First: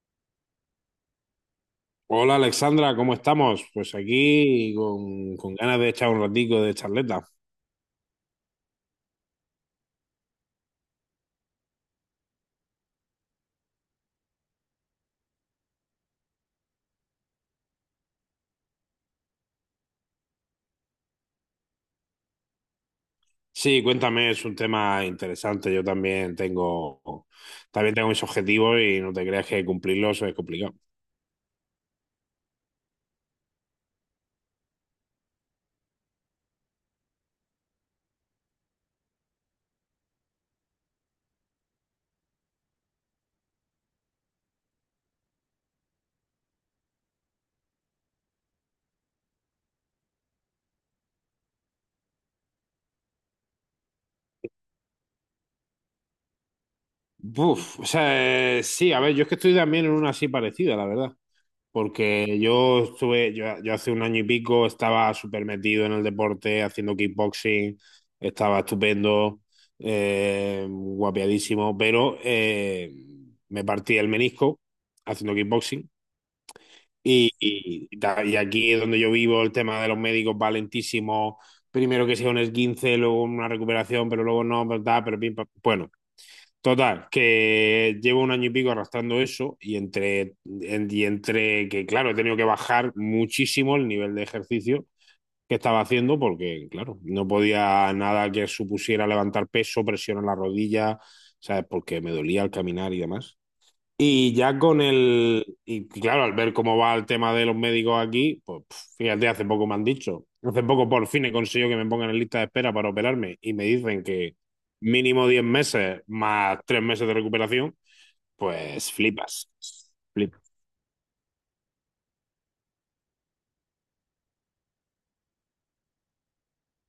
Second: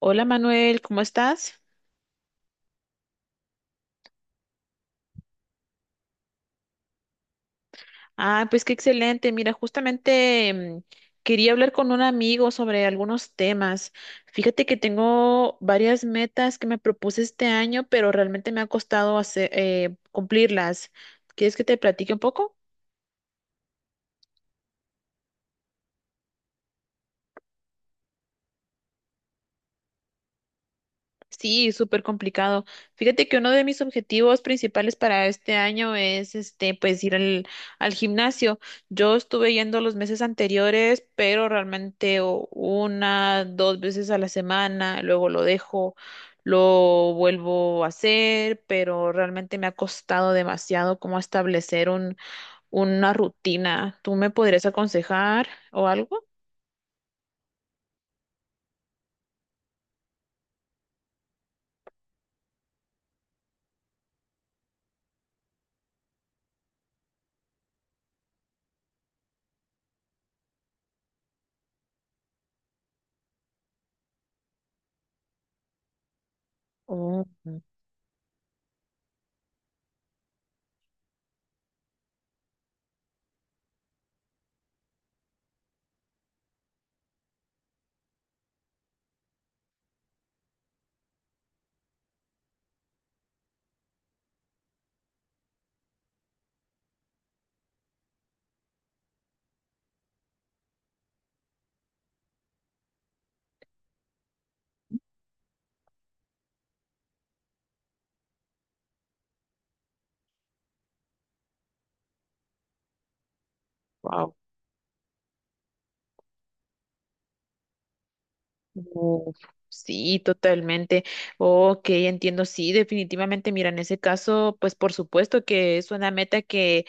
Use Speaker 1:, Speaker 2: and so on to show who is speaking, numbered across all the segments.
Speaker 1: Hola Manuel, ¿cómo estás?
Speaker 2: Hola Alexandra, ¿cómo estamos? Pues aquí con ganas de echar un ratico de charleta.
Speaker 1: Ah, pues qué excelente. Mira, justamente quería hablar con un amigo sobre algunos temas. Fíjate que tengo varias metas que me propuse este año, pero realmente me ha costado hacer, cumplirlas. ¿Quieres que te platique un poco?
Speaker 2: Sí, cuéntame, es un tema interesante. Yo también tengo mis objetivos y no te creas que cumplirlos es complicado.
Speaker 1: Sí, súper complicado. Fíjate que uno de mis objetivos principales para este año es este, pues ir al gimnasio. Yo estuve yendo los meses anteriores, pero realmente una, dos veces a la semana, luego lo dejo, lo vuelvo a hacer, pero realmente me ha costado demasiado como establecer una rutina. ¿Tú me podrías aconsejar o algo?
Speaker 2: Buf, o sea, sí, a ver, yo es que estoy también en una así parecida, la verdad. Porque yo hace un año y pico estaba súper metido en el deporte, haciendo kickboxing, estaba estupendo, guapiadísimo, pero me partí el menisco haciendo kickboxing.
Speaker 1: Oh,
Speaker 2: Y, y- y aquí es donde yo vivo, el tema de los médicos va lentísimo. Primero que sea un esguince, luego una recuperación, pero luego no, pero tal, pero pim, pam. Bueno, total, que llevo un año y pico arrastrando eso y entre que, claro, he tenido que bajar muchísimo el nivel de ejercicio que estaba haciendo porque, claro, no podía nada que supusiera levantar peso, presión en la rodilla, ¿sabes? Porque me dolía al caminar y demás. Y ya con el, y claro, al ver cómo va el tema de los médicos aquí, pues pf, fíjate, hace poco me han dicho, hace poco por fin he conseguido que me pongan en lista de espera para operarme y me dicen
Speaker 1: wow.
Speaker 2: que mínimo 10 meses más 3 meses de recuperación, pues
Speaker 1: Uf,
Speaker 2: flipas,
Speaker 1: sí, totalmente. Ok, entiendo, sí, definitivamente. Mira, en ese caso, pues por supuesto que es una meta que,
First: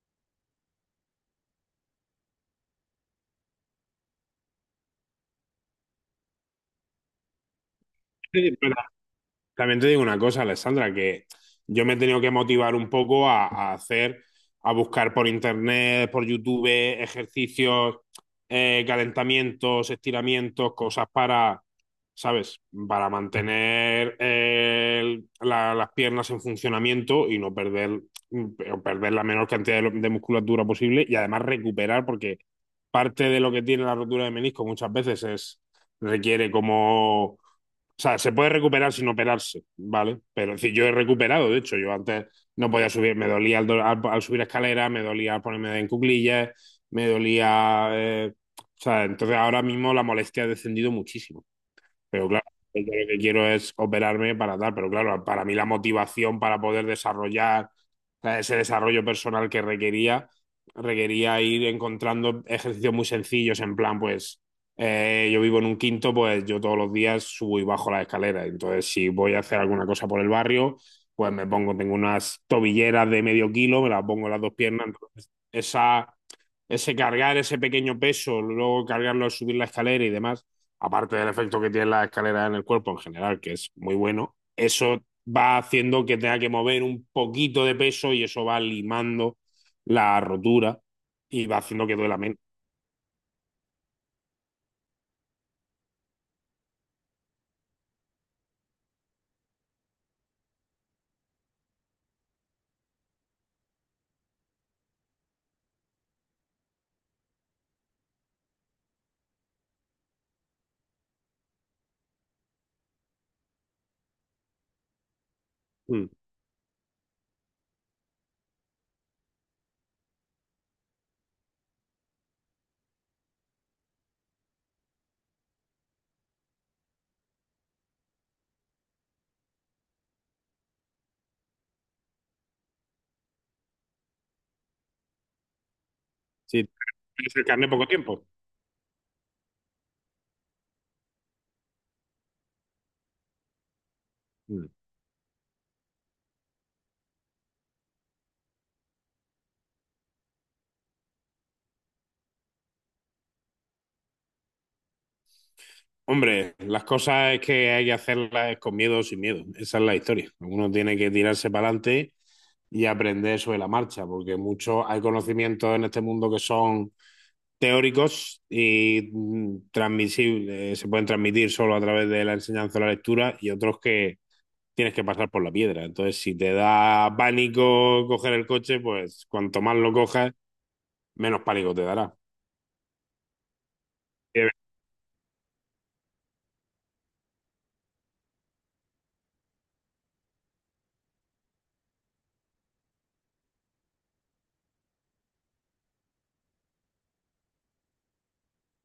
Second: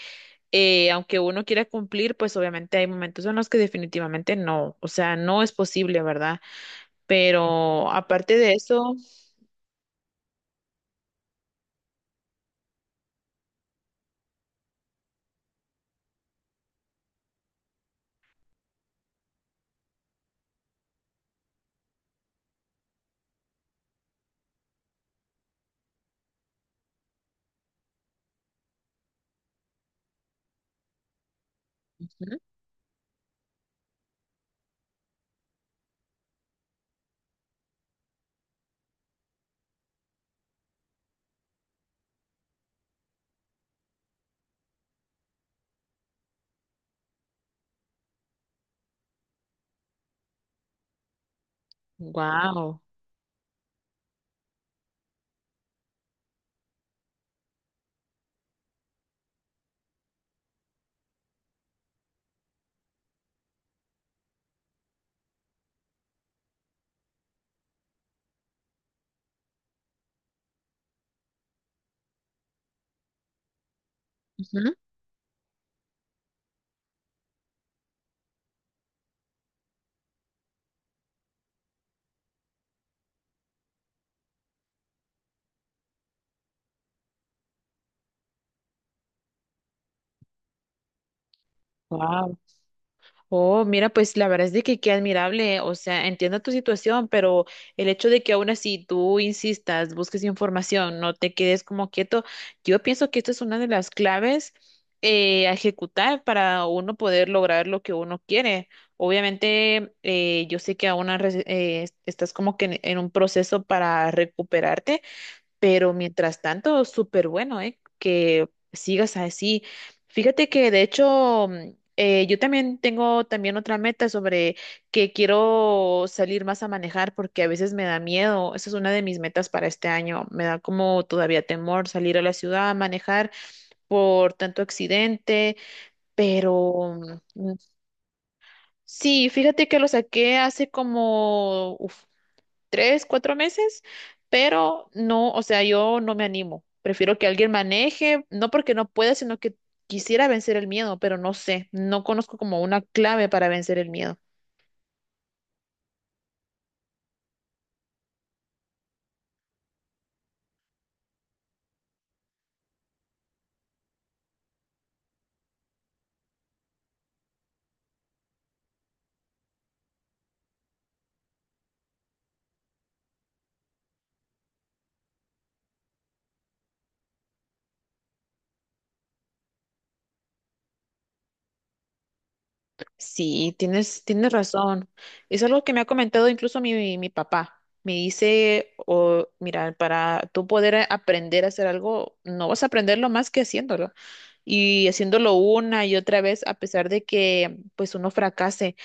Speaker 1: aunque uno quiera cumplir, pues obviamente hay momentos en los que definitivamente no, o sea, no es posible, ¿verdad? Pero aparte de
Speaker 2: flipas.
Speaker 1: eso,
Speaker 2: También te digo una cosa, Alessandra, que yo me he tenido que motivar un poco a hacer, a buscar por internet, por YouTube, ejercicios, calentamientos, estiramientos, cosas para, ¿sabes? Para mantener las piernas en funcionamiento y no perder la menor cantidad de musculatura posible y además recuperar, porque parte de lo que tiene la rotura de menisco muchas veces es, requiere como, o sea, se puede recuperar sin operarse, ¿vale? Pero es decir, yo he recuperado, de hecho, yo antes no podía subir, me dolía al subir escalera, me dolía al ponerme en cuclillas, me dolía, o sea, entonces ahora mismo la molestia ha descendido muchísimo. Pero claro,
Speaker 1: wow,
Speaker 2: yo lo que quiero es operarme para tal, pero claro, para mí la motivación para poder desarrollar, o sea, ese desarrollo personal que requería ir encontrando ejercicios muy sencillos, en plan, pues yo vivo en un quinto, pues yo todos los días subo y bajo la escalera, entonces si voy a hacer alguna cosa por el barrio, pues me pongo, tengo unas tobilleras de medio kilo, me las pongo en las dos piernas, entonces esa ese cargar ese pequeño peso, luego cargarlo al subir la escalera y demás, aparte del efecto que tiene la escalera en el cuerpo en general, que es muy bueno, eso va haciendo que tenga que mover un poquito de peso y eso va limando la rotura y va haciendo que duela
Speaker 1: wow.
Speaker 2: menos.
Speaker 1: Oh, mira, pues la verdad es de que qué admirable, o sea, entiendo tu situación, pero el hecho de que aún así tú insistas, busques información, no te quedes como quieto, yo pienso que esta es una de las claves a ejecutar para uno poder lograr lo que uno quiere. Obviamente, yo sé que aún estás como que en un proceso para recuperarte, pero
Speaker 2: Mm.
Speaker 1: mientras tanto, súper bueno, ¿eh? Que sigas así. Fíjate que de hecho, yo también tengo también otra meta sobre que quiero salir más a manejar porque a veces me da miedo. Esa es una de mis metas para este año. Me da como todavía temor salir a la ciudad a manejar por tanto accidente,
Speaker 2: Sí,
Speaker 1: pero
Speaker 2: tienes el
Speaker 1: mm,
Speaker 2: carne poco tiempo.
Speaker 1: sí, fíjate que lo saqué hace como, uf, tres, cuatro meses,
Speaker 2: Mm.
Speaker 1: pero no, o sea, yo no me animo. Prefiero que alguien maneje, no porque no pueda, sino que quisiera vencer el miedo, pero no sé, no conozco como una clave para vencer el miedo.
Speaker 2: Hombre, las cosas es que hay que hacerlas con miedo o sin miedo. Esa es la historia. Uno tiene que tirarse para adelante y aprender sobre la marcha, porque mucho hay conocimientos en este mundo que son teóricos y transmisibles, se pueden transmitir solo a través de la enseñanza o la lectura y otros que tienes que pasar por la piedra. Entonces, si te da pánico coger el coche, pues cuanto más lo cojas, menos pánico te dará.
Speaker 1: Sí, tienes razón. Es algo que me ha comentado incluso mi papá. Me dice, oh, mira, para tú poder aprender a hacer algo, no vas a aprenderlo más que haciéndolo. Y haciéndolo una y otra vez, a pesar de que pues uno fracase.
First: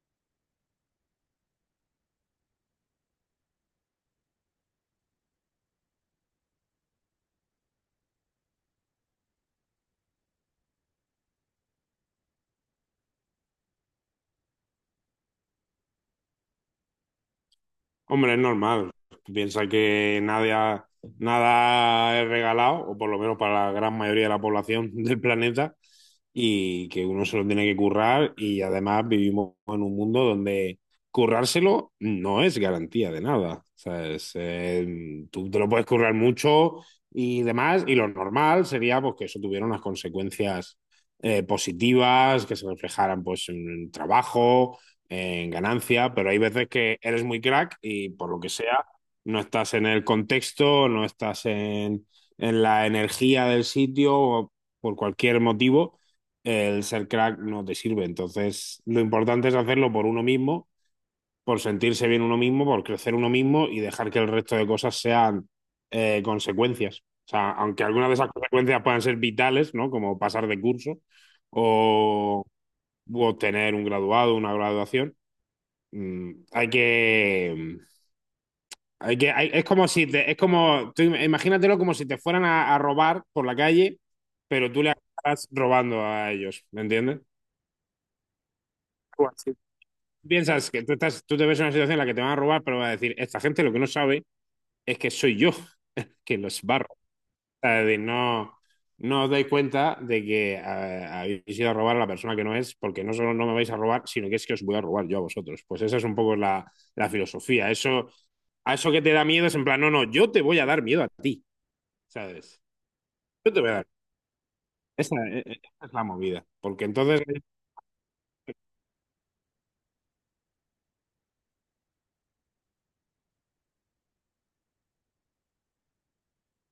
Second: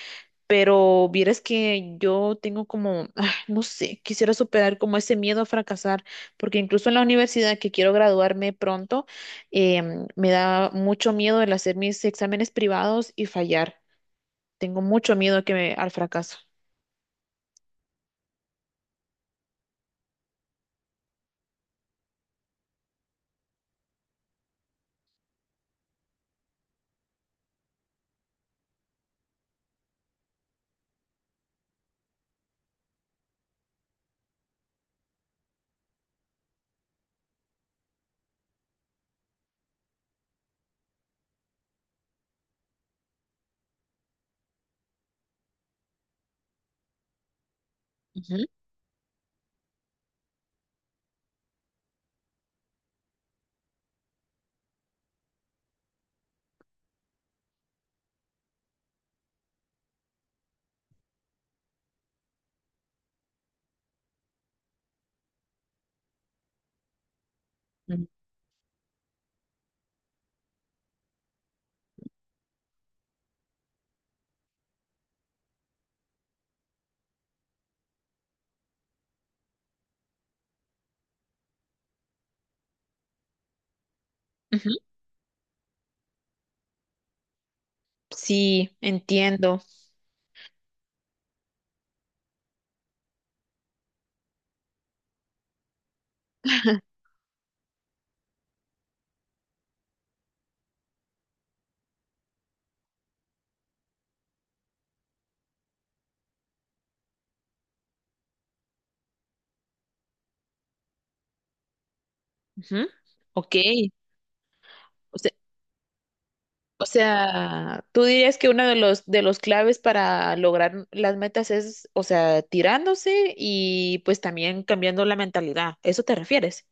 Speaker 1: Pero vieras que yo tengo como, ah, no sé, quisiera superar como ese miedo a fracasar, porque incluso en la universidad que quiero graduarme pronto, me da mucho miedo el hacer mis exámenes privados y fallar. Tengo mucho miedo al fracaso.
Speaker 2: Hombre, es normal. Piensa que nada, nada es regalado, o por lo menos para la gran mayoría de la población del planeta, y que uno se lo tiene que currar. Y además vivimos en un mundo donde currárselo no es garantía de nada. ¿Sabes? Tú te lo puedes currar mucho y demás, y lo normal sería, pues, que eso tuviera unas consecuencias positivas, que se reflejaran, pues, en el trabajo, en ganancia, pero hay veces que eres muy crack y por lo
Speaker 1: Ujú,
Speaker 2: que sea, no estás en el contexto, no estás en la energía del sitio o por cualquier motivo, el ser crack no te sirve. Entonces, lo importante es hacerlo por uno mismo, por sentirse bien uno mismo, por crecer uno mismo y dejar que el resto de cosas sean, consecuencias. O sea, aunque
Speaker 1: ujú,
Speaker 2: algunas de esas consecuencias puedan ser vitales, ¿no? Como pasar de curso o, o obtener un graduado, una graduación. Mm, hay que. mm, Hay que es como si te. Es como. Tú imagínatelo como si te fueran a robar por la calle, pero
Speaker 1: ujú.
Speaker 2: tú le estás robando a ellos. ¿Me entiendes?
Speaker 1: Sí,
Speaker 2: Algo así.
Speaker 1: entiendo.
Speaker 2: Piensas que tú estás, tú te ves en una situación en la que te van a robar, pero vas a decir, esta gente lo que no sabe es que soy yo que los barro. Es decir, no, no os dais cuenta de que habéis ido a robar a la persona que no es, porque no solo no me vais a robar, sino que es que os voy a robar yo a vosotros. Pues esa es un poco la filosofía. Eso, a eso que te da miedo es, en plan, no, no, yo te voy a dar miedo a ti, ¿sabes?
Speaker 1: Ujú.
Speaker 2: Yo
Speaker 1: Ok.
Speaker 2: te voy a dar. Esa,
Speaker 1: O sea,
Speaker 2: eh, eh, esa es la movida.
Speaker 1: O
Speaker 2: Porque entonces,
Speaker 1: sea, tú dirías que uno de los claves para lograr las metas es, o sea, tirándose y pues también cambiando la mentalidad. ¿Eso te refieres?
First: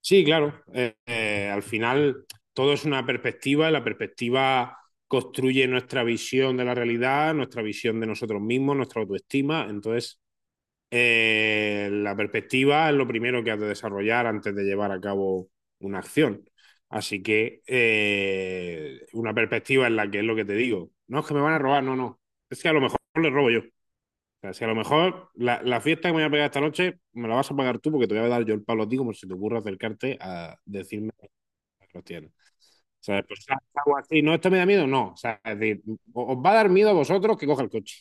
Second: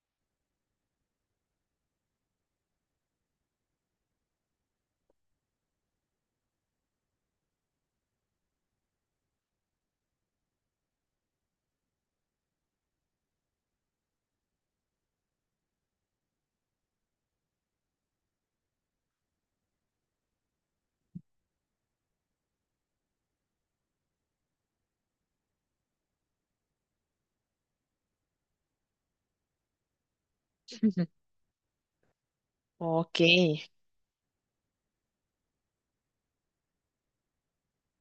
Speaker 2: sí, claro, al final todo es una perspectiva y la perspectiva construye nuestra visión de la realidad, nuestra visión de nosotros mismos, nuestra autoestima. Entonces, la perspectiva es lo primero que has de desarrollar antes de llevar a cabo una acción. Así que, una perspectiva en la que es lo que te digo. No es que me van a robar, no, no. Es que a lo mejor le robo yo. O sea, si a lo mejor la fiesta que me voy a pegar esta noche me la vas a pagar tú porque te voy a dar yo el palo a ti como si te ocurra acercarte a
Speaker 1: Ujú.
Speaker 2: decirme que los tienes.
Speaker 1: Ok.
Speaker 2: ¿Sabes? Pues algo así. No, esto me da miedo, no. O sea, es decir, os va a dar miedo a vosotros que coja el coche.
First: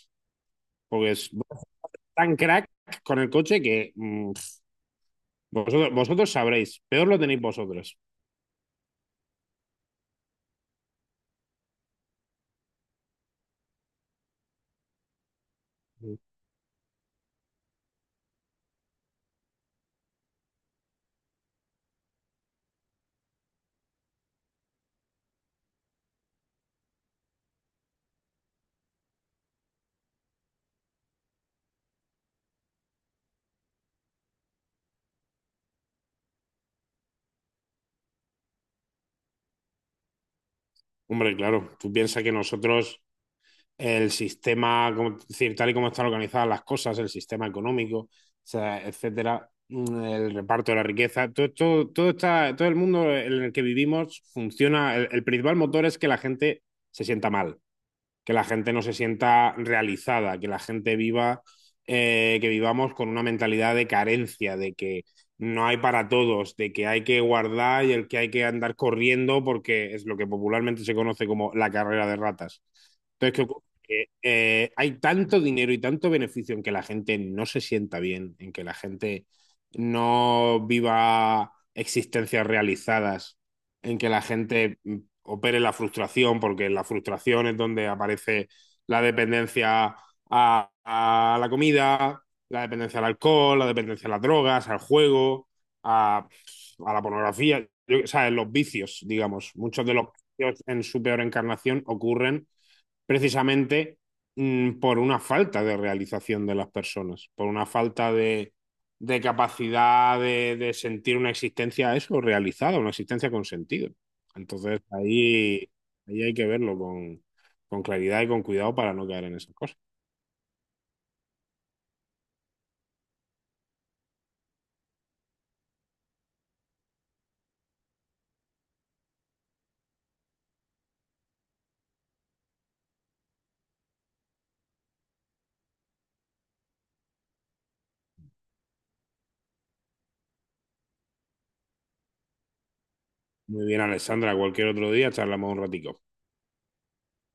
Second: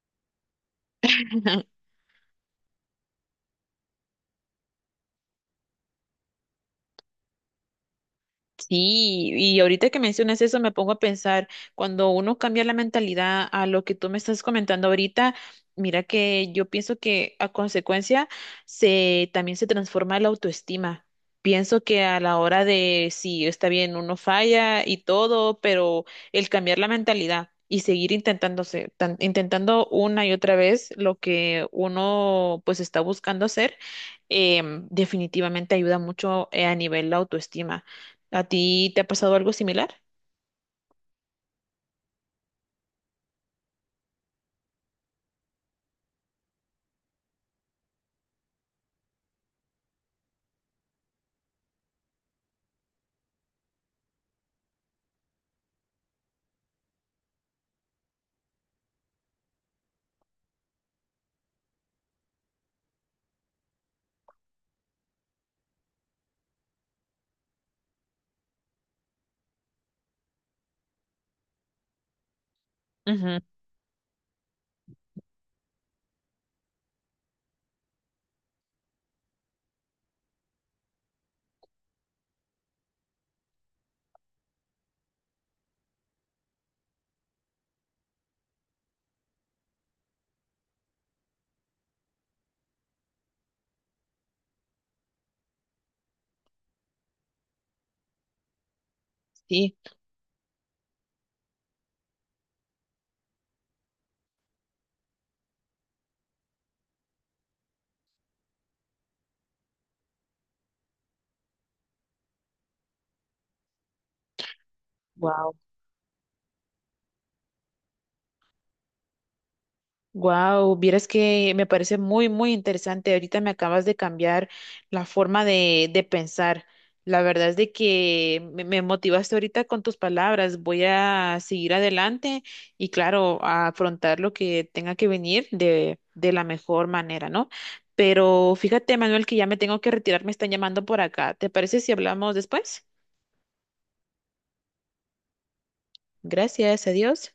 Speaker 2: Porque es tan crack con el coche que vosotros sabréis, peor lo tenéis vosotros.
Speaker 1: Sí, y ahorita que mencionas eso me pongo a pensar, cuando uno cambia la mentalidad a lo que tú me estás comentando ahorita, mira que yo pienso que a consecuencia se también se transforma la autoestima. Pienso que a la hora de sí, está bien, uno falla y todo, pero el cambiar la mentalidad y seguir intentándose, intentando una y otra vez lo que uno pues está buscando hacer, definitivamente ayuda mucho a nivel la autoestima. ¿A ti te ha pasado algo similar?
Speaker 2: Hombre, claro, tú piensas que nosotros, el sistema, como, es decir, tal y como están organizadas las cosas, el sistema económico, o sea, etcétera, el reparto de la riqueza, todo, todo, todo, todo el mundo en el que vivimos funciona. El principal motor es que la gente se sienta mal, que la gente no se sienta realizada, que la gente viva, que vivamos con una mentalidad de carencia, de que no hay para todos, de que hay que guardar y el que hay que andar corriendo porque es lo que popularmente se conoce como la carrera de ratas. Entonces,
Speaker 1: Ujú.
Speaker 2: ¿qué ocurre? Que, hay tanto dinero y tanto beneficio en que la gente no se sienta bien, en que la gente no viva existencias realizadas, en que la gente opere la frustración, porque en la frustración es donde aparece la dependencia a la comida, la dependencia al alcohol, la dependencia a las drogas, al juego, a, a la pornografía, o sea, los vicios, digamos.
Speaker 1: Sí.
Speaker 2: Muchos de los vicios en su peor encarnación ocurren precisamente, por una falta de realización de las personas, por una falta de capacidad de sentir una existencia eso realizada, una existencia con sentido. Entonces
Speaker 1: Wow.
Speaker 2: ahí, hay que verlo con claridad y con cuidado para no caer en esas cosas.
Speaker 1: Wow, vieras que me parece muy, muy interesante. Ahorita me acabas de cambiar la forma de pensar. La verdad es de que me motivaste ahorita con tus palabras. Voy a seguir adelante y claro, a afrontar lo que tenga que venir de la mejor manera, ¿no? Pero fíjate, Manuel, que ya me tengo que retirar, me están llamando por acá. ¿Te parece si hablamos después?
Speaker 2: Muy bien, Alessandra, cualquier otro día charlamos un ratico.
Speaker 1: Gracias a Dios.